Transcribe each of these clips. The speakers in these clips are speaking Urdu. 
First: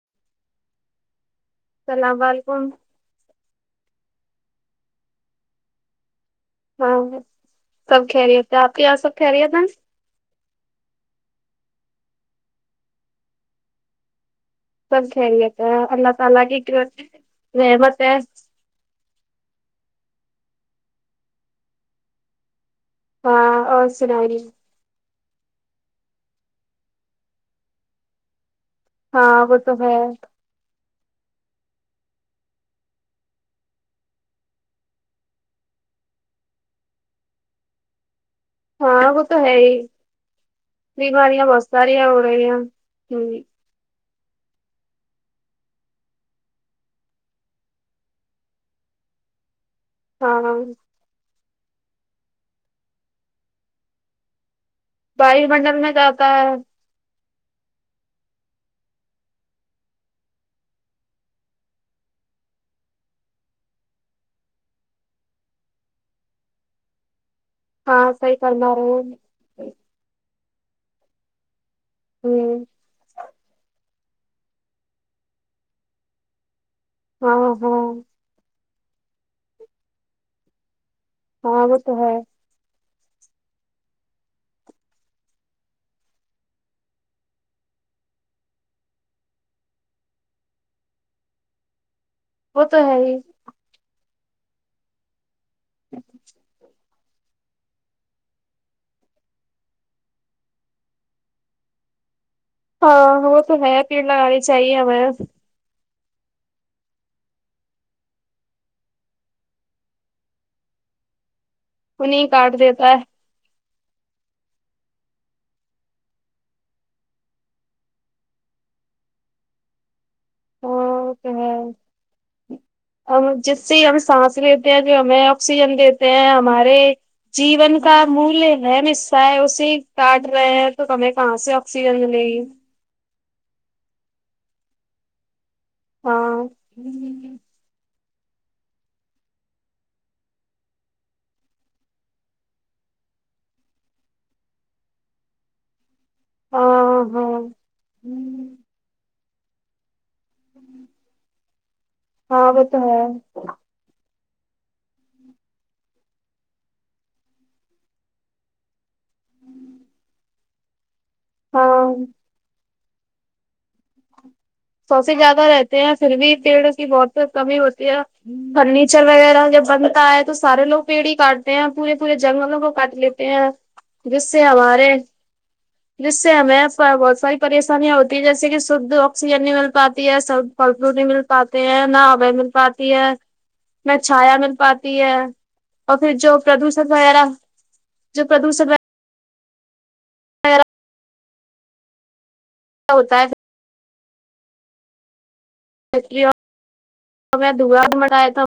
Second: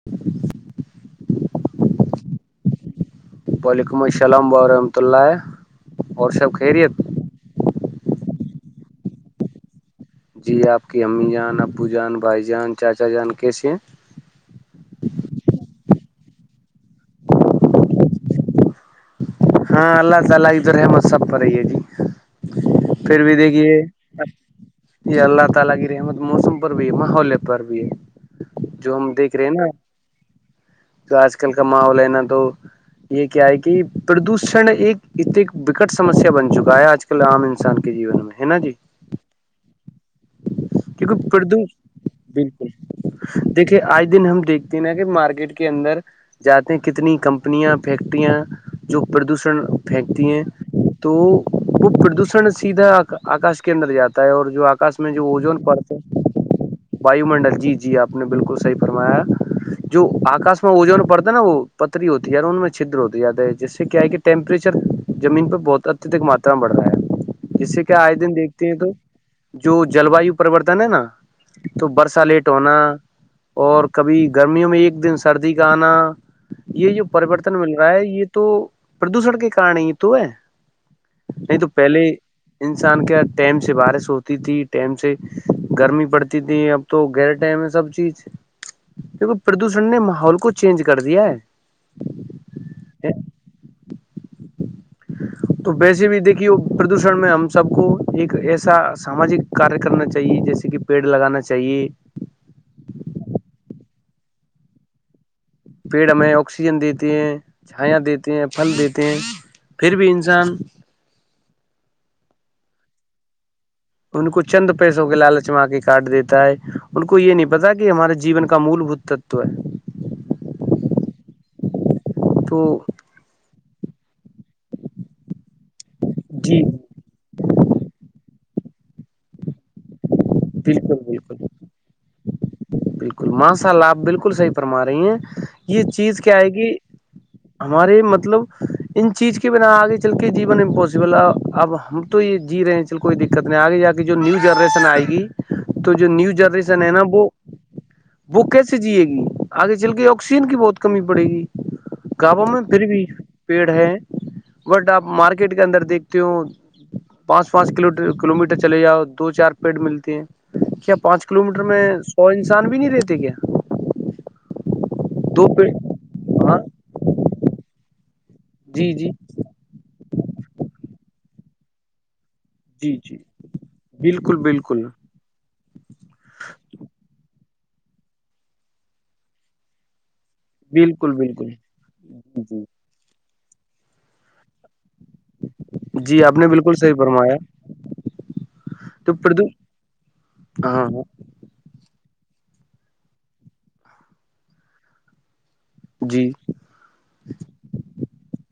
[inaudible] السلام و علیکم وعلیکم السلام ورحمۃ اللہ اور سب خیریت ہاں سب کہیے تھ آپ یہاں سب کہی ہے تھا ن جی آپ کی امی جان ابو جان بھائی جان چاچا جان کیسے ہیں سپ سی آتا اللہ سالگ م درحمت سب پر رہی ہے جی پھر بھی ہاں دیکھیے اور سنائیے یہ سم پر بھی ہے ماحولے پر بھی ہے جو ہم دیکھ ہاں رہے ہیں وہ نا تو ہے تو آج کل کا ماحول ہے نا تو یہ کیا ہے کہ پردوشن ایک اتنے بکٹ سمسیا بن چکا ہے آج کل عام انسان کے جیون میں ہے نا جی ہ وہ تو ہے ہی کیونکہ بیماریاں پردو بستا رہیا ہو رہییا بالکل ہ دیکھیے آج دن ہم دیکھتے ہیں نا کہ مارکیٹ کے اندر جاتے ہیں کتنی کمپنیاں فیکٹریاں جو پردوشن پھینکتی ہیں ہاں تو وہ پردوشن سیدھا آکاش کے اندر جاتا ہے اور جو آکاش میں جو وایو وجون منڈل میں پڑتے جاتا ہے واو منڈل جی جی آپ نے بالکل صحیح فرمایا جو آکش میں اجون پڑتا ہے نا وہ پتری ہوتی ہے ی ان میں چھدر ہوتی یاد ہے جس سے کیا ہے کہ ٹیمپریچر زمین پر بہت اتدک ماترا بڑھ رہا ہے جیس سے کہ ہاں آئے دن صحیح دیکھتے فرما ہیں رہے تو جو جل واو پرریوررتن ہے نا تو برسا لیٹ ہوں ہونا اور کبھی گرمیوں میں ایک دن سردی کا آنا یہ جو ہاں پریوررتن مل ہاں یہ تو پردوشن کے کارنے یہ تو ہے نہیں ہاں تو وہ پہلے ہے انسان کے ٹائم سے بار س ہو تی تھی ٹائم سے گرمی پڑتی تھی اب تو گہرے ٹائم ہے سب چیز کیک پردوشن نے ماحول کو چینج کر دیا ہے وہ تو ہے ہی تو ویسے بھی دیکھیے پردوشن میں ہم سب کو ایک ایسا ساماجک کاریہ کرنا چاہیے جیسے کہ پیڑ لگانا چاہیے ہاں وہ تو نیا پیڑ لگانی چاہیے ہمیں پیڑ میں آکسیجن دیتے ہیں چھایا دیتے ہیں پھل دیتے ہیں پھر بھی انسان ان نہیںیں کاٹ دیتا ہے ان کو چند پیسوں کے لالچ میں کے کاارڈ دیتا ہے ان کو یہ نہیں پتا کہ ہمارے جیون کا مول بھت تت ہے ا کہ تو ہم جس سے ہم سانس لیتے ہیں جو ہمیں آکسیجن دیتے ہیں جی ہمارے جیون کا مل ہے مسا ہے اسے کاٹ رہے ہیں تو بالکل ہمیں کہاں بالکل سے آکسیجن ملے گی بالکل ماںشاء اللہ آپ بالکل صحیح فرما رہی ہیں یہ چیز کیا ہاں آئے گی ہمارے مطلب ان چیز کے بنا آگے چل کے جیون امپوسبل ہے اب ہم تو یہ جی رہے ہیں چل کوئی دقت نہیں آ گی یا کہ جو نیو جنریشن آئے گی تو جو نیو جنریشن ہے نا ہاں وہ ہاں وہ کیسے جیے گی آگے چل کے آکسیجن کی بہت کمی پڑے گی کعبوں ہاں میں وہ تو پھر ہے بھی پیڑ ہے بٹ آپ مارکیٹ کے اندر دیکھتی ہو پانچ پانچ کلو کلو میٹر چلے جاؤ دو چار پیڑ ملتے ہیں کیا پانچ کلو میٹر میں ہاں سو انسان بھی نہیں رہتے کیا سو سے زیادہ دو پیڑ رہتے ہیں پھر بھی ہاں پیڑ کی بہت کمی ہوتی ہے جی فرنیچر جی وغیرہ جب بنتا ہے تو سارے لوگ پیڑھی کاٹتے ہیں پورے پورے جنگل کو کاٹ جی جی لیتے ہیں جس بالکل سے بالکل ہمارے جس سے ہمیں بہت ساری پریشانیاں ہوتی ہیں جیسے کہ شھ آکسیجن نہیں مل پاتی ہے سب پھل فروٹ ہی بالکل مل بالکل پاتے ہیں نہ آول مل جی پاتی ہے نہ چھایا مل پاتی اور پھر جی جو آپ نے بالکل پردوشن صحیح وغیرہ جو پردوشن توپڑ دو ہاںاں ہوتا ہے جی میں د مٹیا تھا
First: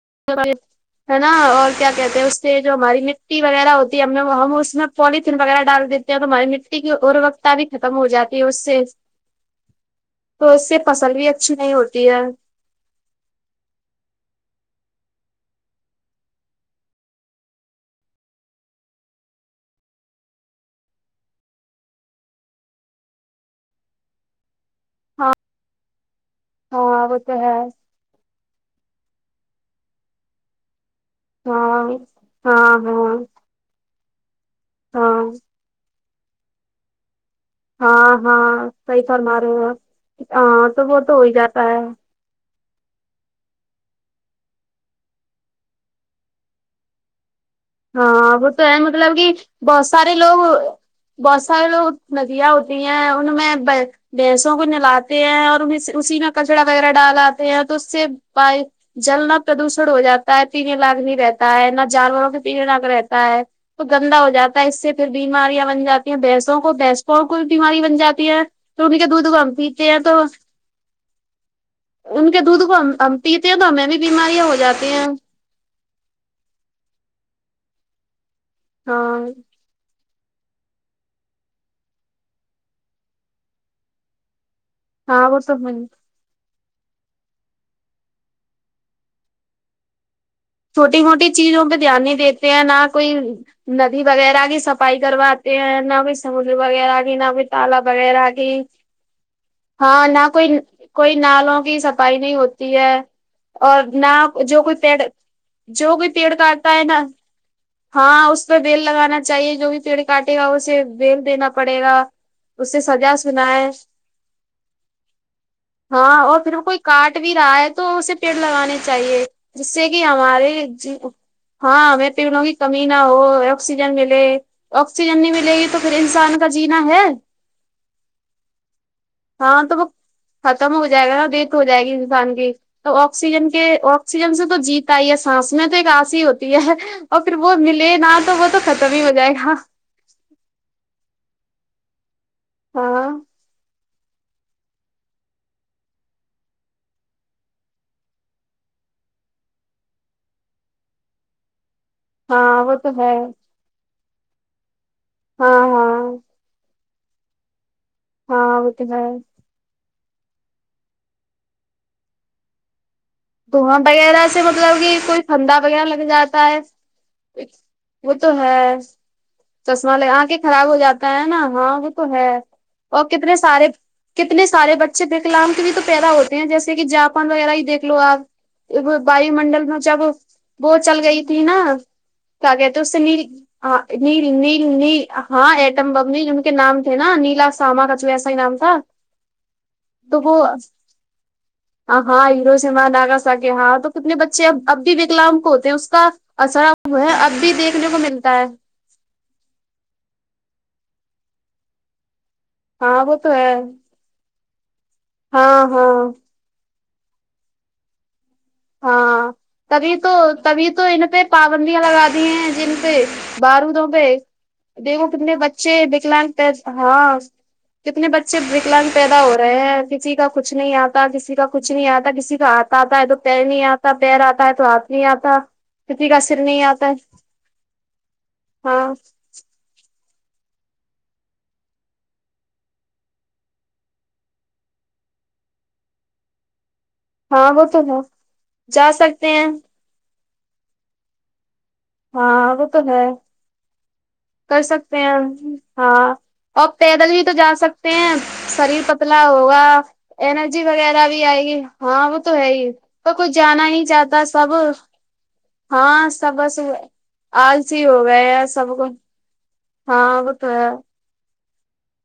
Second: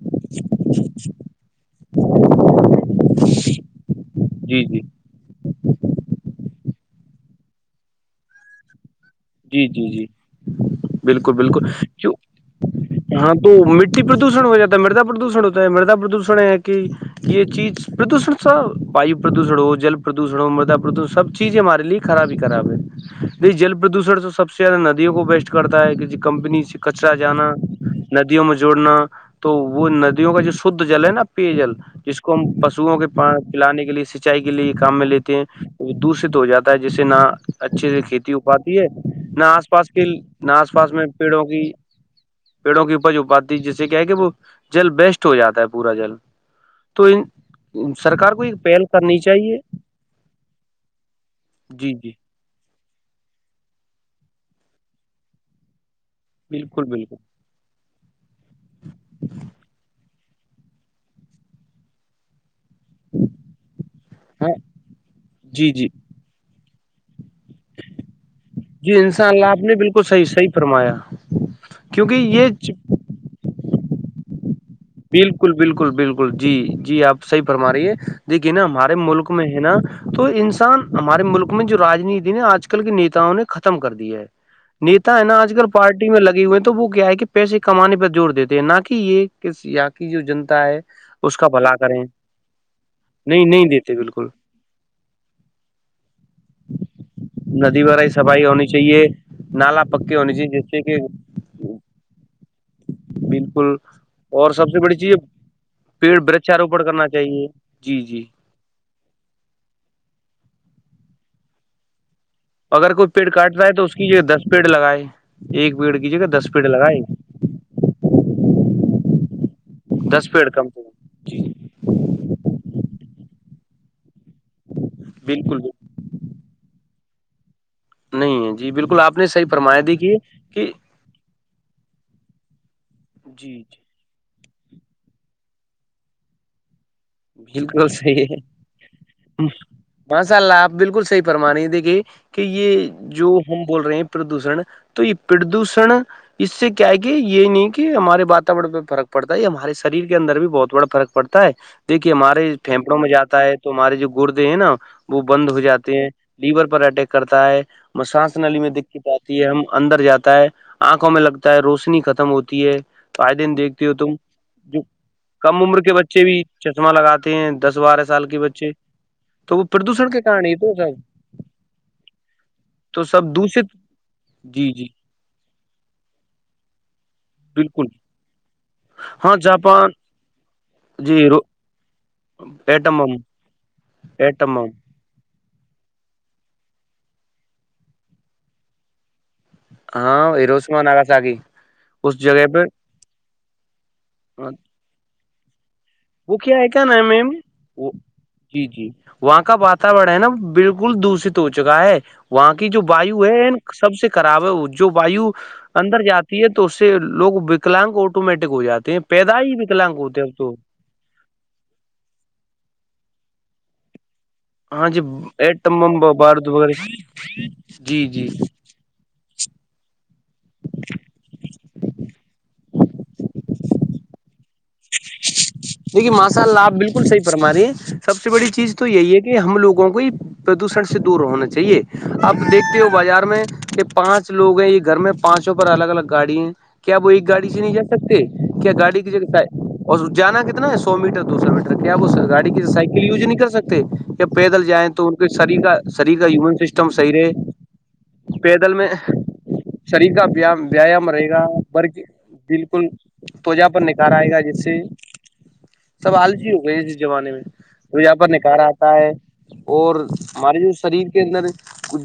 ہے نا اور کیا کہتے ہیں اس سے جو ہماری مٹی وغیرہ ہوتی ہے ہم ہم جی اس جی میں پولیتھین وغیرہ ڈال دیتے ہیں تو ہماری مٹی کی اروکتا بھی ختم ہو جاتی ہے اس سے جی جی جی تو اس سے فصل بھی بالکل اچھی بالکل نہیں ہوتی کیوں ہے ہاں تو مٹی پردوشن ہو جاتا ہے مردا پردوشن ہوتا ہے مردا پردوشن ہے کہ یہ چیز پردوشن سا واو پردوشن ہو جل پردوشن ہو مردہ پردشن سب چیزیں ہمارے لیے خراب ہی خراب ہے ج جل پردوشر سے سب سے زیادہ ندیوں کو ہاں وسٹ کرتا ہے کہ کمپنی سے ہاں کچرا وہ تو جانا ہے ندیوں میں جوڑنا تو وہ ندیوں کا جو شھ جل ہے نا پیجل ہاں جس کو ہم ہاں پشوں کے ہاں پلانے کے لیے سینچائی کے لیے کام میں ہاں لیتے ہیں دشت ہو جاتا ہے جسے نہ اچھے سے ہاں کھیتی بات ہاں ہے صحیح فرما نہ رہے ہو آس پاس آپ کے نہ ہاں آس تو پاس وہ میں تو ہو ہی پیڑوں جاتا کی ہے پیڑوں کی اپج ا پاتی جس سے کیا ہے کہ وہ جل بیسٹ ہو جاتا ہے پورا جل تو ان سرکار ہاں کو وہ ایک تو ہے پہل مطلب کرنی کہ چاہیے بہت سارے لوگ بہت سارے جی لوگ جی ندیاں ہوتے ان میں بھینسوں کو نلاتے ہیں اور انیں اسی میں کچڑا بالکل وغیرہ بالکل ڈالات تو سے بائی جل نہ پردوشن ہو جاتا ہے پینے لاگ نہیں رہتا ہے نہ جانوروں کے پناک رہتا ہے تو گندا ہو ہاں جاتا ہے اس سے پھر بیماریاں جی بن جی جاتی ہیں بسوں کو بی اور کوئی بیماری بن جاتی ہے تو جی انی کے انشاء دودھ کو اللہ ہم آپ نے پیتے ہیں بالکل تو صحیح صحیح فرمایا کیونکہ ان کے یہ دودھ چ- کو ہم پیتے ہیں تو ہمیں بھی بیماریاں ہو جاتی ہیں بالکل بالکل بالکل جی جی آپ صحی فرما رہی ہے دیکھی نا ہمارے ہاں ملک میں ہے نا تو انسان ہمارے ملک میں جو رانیتی نا آج کل کے نیتاؤں نے ختم کر دیا ہے نتا ہے ہاں نا وہ تو آج کل پارٹی میں لگے ہوئے ہیں تو وہ کیا ہے کہ پیسے کمانے پہ جوور دیتے ہیں نہ کہ یہ یا کی جو جنتا ہے چھوٹی موٹی اس کا چیزوں پہ بھلا دھیان کریں نہیں دیتے ہیں نہ کوئی نہیں نہیں دیتے ندی بالکل وغیرہ کی صفائی کرواات نہ بئی سملی وغیرہ آ گ نہ ب تال ندی کی وغیرہ آ صفائی گھی ہونی چاہیے نالا ہاں پکے نہ ہونی کوئی چاہیے جس سے کہ کوئی نالوں کی صفائی نہیں ہوتی ہے بالکل اور نہ اور جو سب کوئی سے بڑی پیڑ چیز ہے جو کوئی پیڑ کاٹتا ہے نا جی جی ہاں اس اس پہ بیل لگانا چاہیے جو بھی پیڑ کاٹے گا اسے بیل دینا پڑے گا اس سے اگر کوئی سجا پیڑ سنا کاٹ رہا ہے تو اس کی جگہ دس پیڑ لگائے ایک پیڑ کی ہاں جگہ اور دس پھر وہ پیڑ کوئی لگائے کاٹ بھی رہا ہے تو اسے پیڑ لگانے چاہیے جس سے کہ دس پیڑ ہمارے کم سے کم جی ہاں میں پیڑوں کی کمی نہ ہو آکسیجن ملے آکسیجن نہیں ملے بالکل گی تو پھر انسان کا جینا ہے نہیں ہے جی بالکل آپ نے صحیح ہاں فرما تو وہ دی کی کہ ختم ہو جائے گا نا ڈیتھ ہو جائے گی انسان کی تو آکسیجن جی کے جی آکسیجن سے تو جیت یہ سانس میں تو ایک آسی ہی ہوتی ہے اور پھر وہ بالکل ملے نہا تو وہ تو ختم ہی ہو جائے گا ماساء اللہ آپ بالکل صحیح فرم رہے دیکھیے کہ یہ ہاں جو ہم بول رہے ہیں پردوشن تو یہ پردوشن اس سے کیا ہے کہ یہ نہیں کہ ہمارے واتاورن پہ فرق پڑتا ہے یہ ہمارے شریر کے اندر بھی بہت بڑا فرق پڑتا ہے تا ہے دیکھیے ہمارے ہاں وہ تو پھیپڑوں میں جاتا ہے تو ہمارے جو گردے ہیں نا وہ بند ہاں ہو ہاں جاتے ہیں لیور پر اٹیک کرتا ہے سانس نلیی ہاں میں وہ تو دقت آتی ہے ہم اندر جاتا ہے آنکھوں میں لگتا ہے روشنی ختم ہوتی ہے آئے دن دھواں دیکھتی ہو تم وغیرہ سے جو مطلب کہ کوئی کم پھندا عمر وغیرہ کے لگ بچے بھی جاتا ہے چشمہ لگاتی ہیں دس بارہ وہ سال تو کی بچے ہے تو وہ چشمہ ل پردوشن آ کے کارن ہی خراب تو ہو سب جاتا ہے نا ہاں وہ تو ہے تو اور سب کتنے سارے دوشت کتنے جی سارے جی بچے دیکھلام کے بھی تو پیدا ہوتے ہیں جیسے کہ جاپان وغیرہ ہی دیکھ بالکل لو وای ہاں منڈل میں جاپان جب وہ چل جی گئی تھی رو- نا ل گیا تو اس ایٹم سے بم نیل نیل ایٹم نیل بم نیل ہاں ایٹم ببنی جن کے نام تھے نا نیلا ساما کچو ایسا ہی نام تھا تو ہاں وہ ایروسم نغا ساگ اس ہاں جگہ ہیرو پہ ناگا سا کہ ہاں تو کتنے بچے اب بھی وکلاام کو ہوتے اس کا وہ کیا اثر کیا نا ہے میم اب بھی دیکھنے وہ کو ملتا ہے جی جی وہاں کا واتاورن ہے نا بالکل دشت ہو چکا ہے وہاں کی جو ہاں وہ وایو تو ہے سب سے کراب ہے جو وایو ہاں ہاں اندر جاتی ہے تو اس سے لوگ وکلاگ اٹ آٹومیٹک ہو جاتے ہیں ہاں پیدا ہی تبھی بھیکلنگ ہوتے ہیں اب تو تبھی تو ان پہ پابندیاں لگا دی ہیں جن پہ بارودوں پہ ہاں جی دیکھو کتنے بچے ایٹم بم وکلاانگ پ بارود وغیرہ ہاں جی کتنے جی بچے وکلگ پیدا ہو رہے ہیں کسی کا کچھ نہیں آتا کسی کا کچھ نہیں آتا کسی کا آتا آتا ہے تو پ نہیں آتا پیر آتا ہے تو ہاتھ نہیں آتا کسی دیکھیے کا ماشاء سر اللہ نہیں آپ آتا بالکل ہے صحیح فرما رہ ہیں سب سے بڑی چیز تو ہاں یہی ہے کہ ہم لوگوں کو ہی پردوشن سے دور ہونا چاہیے اپ دیکھتے ہو بازار میں کہ پانچ لوگ ہیں یہ گھر میں پانچوں پر الگ الگ گاڑی کیا وہ ایک گاڑی ہاں سے وہ نہیں تو جا ہے سکتے کیا جا گاڑی کی سکتے جگہ ہیں اور جانا کتنا ہے سو میٹر دو سو میٹر کیا آپ گاڑی ہاں کی وہ تو سائیکل ہے یوز نہیں کر سکتے یا کر پیدل جائیں سکتے تو ہیں ان کے شری کا ہاں شریر کا ہیومن اور سسٹم م پیدل بھی سییرے تو جا سکتے ہیں پیدل شریر میں پتلا ہوگا شریر کا انرجی وغیرہ ویایام بھی رہے گا آئے گی برک ہاں وہ تو ہے ہی بالکل پر کوئی توجہ جانا پر نہیں نکار چاہتا آئے گا سب جسے ہاں سب آلجی ہو بس گئی ج زمانے میں آلسی جو ہو یہاں گئے پر ہے نکارا سب کو آتا ہے اور ہاں وہ تو ہمارے ہے جو شریر کے اندر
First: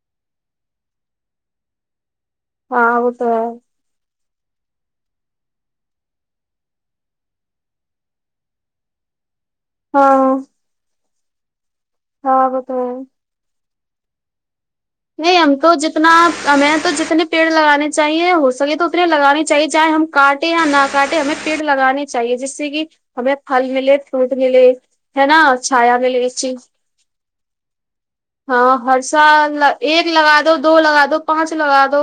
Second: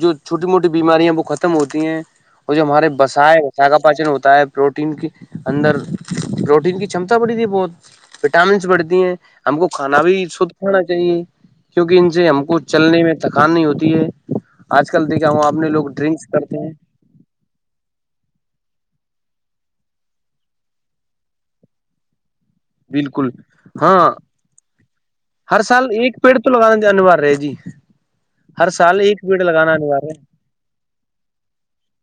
جو چھوٹی موٹی بیمارییاں وہ ختم ہوتی ہیں اور جو ہمارے ہاں وہ تو بسائے ہے بسا کا پاچن ہوتا ہے پروٹین کے اندر پروٹین کی چمتا پڑ ت بہت وٹامنس بڑھتی ہیں ہم کو کھانا بھی ہاں شھ کھانا چاہیے کیونکہ ان سے ہم ہاں کو وہ تو چلنے ہے میں تھکان نہیں ہوتی ہے آج کل دیکھا نہیں ہوں آپ ہم تو نے لوگ جتنا ڈرنکس کرتے ہیں ہمیں تو جتنے پیڑ لگانے چاہیے ہو سکے تو اتنے لگانے چاہیے چاہے ہم کاٹے یا نہ کاٹے ہمیں پیڑ لگانے چاہیے جیس سے کہ بالکل ہمیں پھل ملے ہاں فروٹ ملے ہے نا ہر سال چھایا ایک ملے اس پیڑ تو چیز لگانا [inaudible] ہاں ہر ایک پیڑ سال لگانا انوار ایک ہے لگا دو دو لگا دو پانچ لگا دو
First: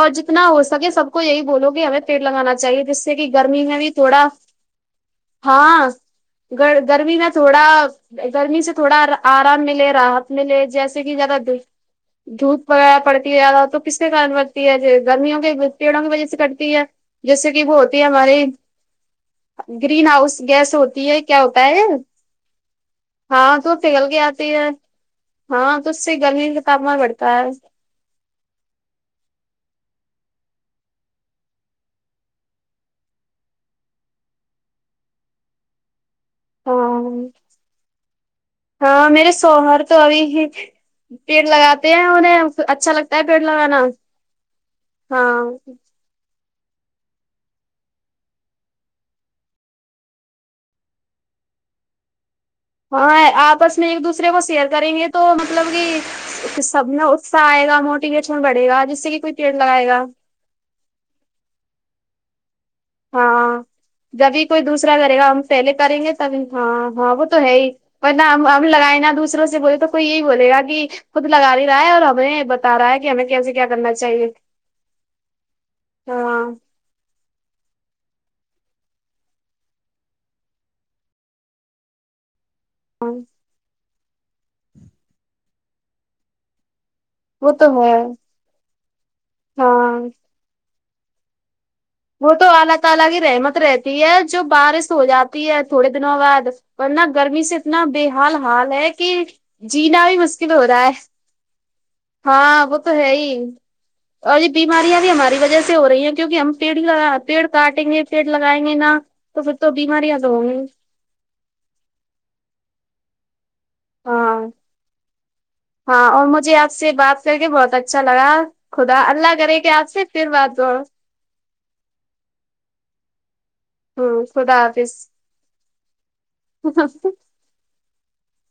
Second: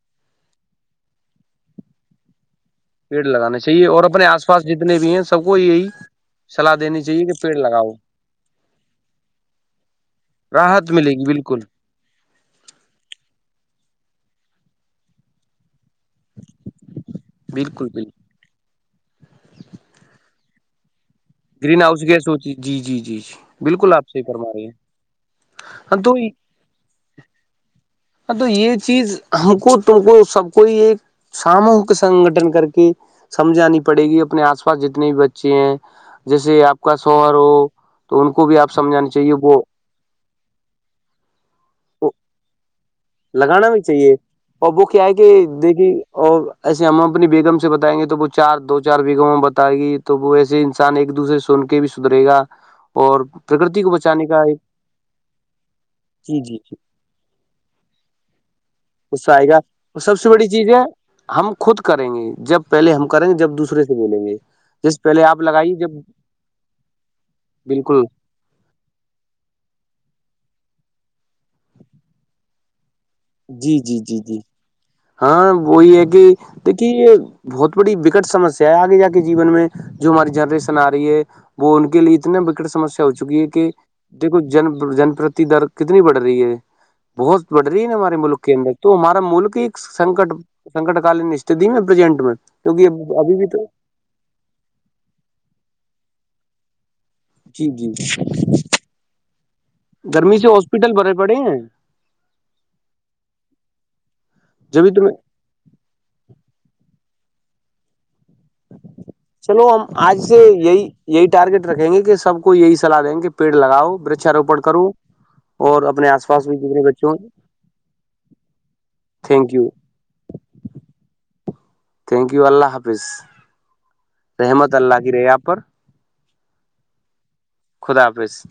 اور جتنا ہو سکے سب کو یہی بولو گے ہمیں پیٹ لگانا چاہیے جس سے پیڑ کہ لگانا گرمی میں چاہیے بھی اور اپنے تھوڑا آس پاس جتنے بھی ہیں سب کو یہی ہاں صلاح گ دینی گرمی چاہیے میں کہ پیڑ تھوڑا لگاؤ گرمی سے تھوڑا آرام ملے رہات میں راحت ملے گی بالکل دھوپ وغیرہ پڑتی ہے زیادہ تو کس کے کار بتی ہے گرمیوں کے پیڑوں کی وجہ سے کٹتی ہے جیسے کہ وہ بالکل ہوتی ہے بالکل ہمارے گرین ہاؤس گیس ہوتی ہے کیا ہوتا ہے گرین ہاؤس گیس ہوتی جی جی جی جی ہاں تو بالکل پگل آپ کے صحیح فرما آتی رہے ہے ہاں تو اس سے گرمی کا تاپمان بڑھتا ہے ہاں تو یہ چیز ہم کو تم کو سب کوئی ایک ساموہک سنگٹن کر کے سمجھانی پڑے گی اپنے آس پاس جتنے بھی بچے ہیں جیسے آپ کا ہاں شوہر ہو تو ان کو بھی آپ ہاں سمجھانا میرے چاہیے وہ سوہر تو ابھی ہی پیڑ لگاتے ہیں انہیں اچھا لگتا ہے پیڑ لگانا بھی چاہیے اور وہ کیا ہے کہ ہاں دیکھیے اور ایسے ہم اپنی بیگم سے بتائیں گے تو وہ چار دو چار بیگم بتائے گی تو وہ ایسے انسان ایک دوسرے سن کے بھی درے گا اور ہاں آپس پرکرتی میں ایک بچانے دوسرے کو کا ایک شیئر کریں گے تو مطلب جی کہ جی سب نے صا آئے گا موٹیویشن بڑے گا جس سے کہ اس کوئی آئے پیڑ گا لگائے سب سے بڑی چیز ہے ہم خود کریں گے جب پہلے ہم کریں گے جب ہاں دوسرے سے بولیں گے جبھی کوئی دوسرا جس کرے گا ہم آپ پہلے لگائیے کریں جب گے تب ہاں ہاں وہ تو ہے ہی بالکل ہم لگائے نا دوسروں سے بول تو کوئی یہی بولے گا کہ خود لگا نہیں رہا ہے اور ہمیں بتا رہا ہے کہ ہمیں کیسے کیا جی کرنا جی جی چاہیے جی ہاں وہی ہے کہ ہاں یہ بہت بڑی بکٹ سمسیا ہے آگے جا کے جیون میں جو ہماری جنریشن آ رہی ہے وہ ان کے لیے اتنے سمسیا ہو ہاں چکی ہے کہ دیکھو جن جن پرتی در کتنی بڑھ رہی ہے بہت وہ بڑھ تو رہی ہے ہمارے ملک کے اندر تو ہمارا ملک ہی ہاں سنکٹ کالین است میں پرزینٹ میں کیکہ ابھی بھی تو یہ جو بارش ہو جاتی ہے تھوڑے دنوں بعد ورنہ گرمی سے جی اتنا جی بے حال حال ہے کہ جینا بھی مشکل ہو رہا ہے بڑے ہیں ہاں وہ تو ہے ہی اور یہ جبھی بیماریاں بھی تمہیں ہماری وجہ سے ہو رہی ہیں کیوںک ہم پیڑ ہی لگا پیڑ کاٹیں گے پیڑ لگائیں گے نا تو پھر چلو تو ہم آج بیماریاں تو سے ہوں گی یہی یہی ٹارگیٹ رکھیں گے کہ سب کو یہی سلاح دیں کہ پیڑ لگاؤ ہاں وچاروپن کرو ہاں اپنے اور آس پاس مجھے بھی آپ جتنے سے بچوں بات کر کے بہت اچھا لگا خدا اللہ تھینک کرے کہ یو آپ سے پھر بات تھینک یو اللہ حافظ ہ خدا رحمت اللہ کی رہے آپ پر تو سی خدا حافظ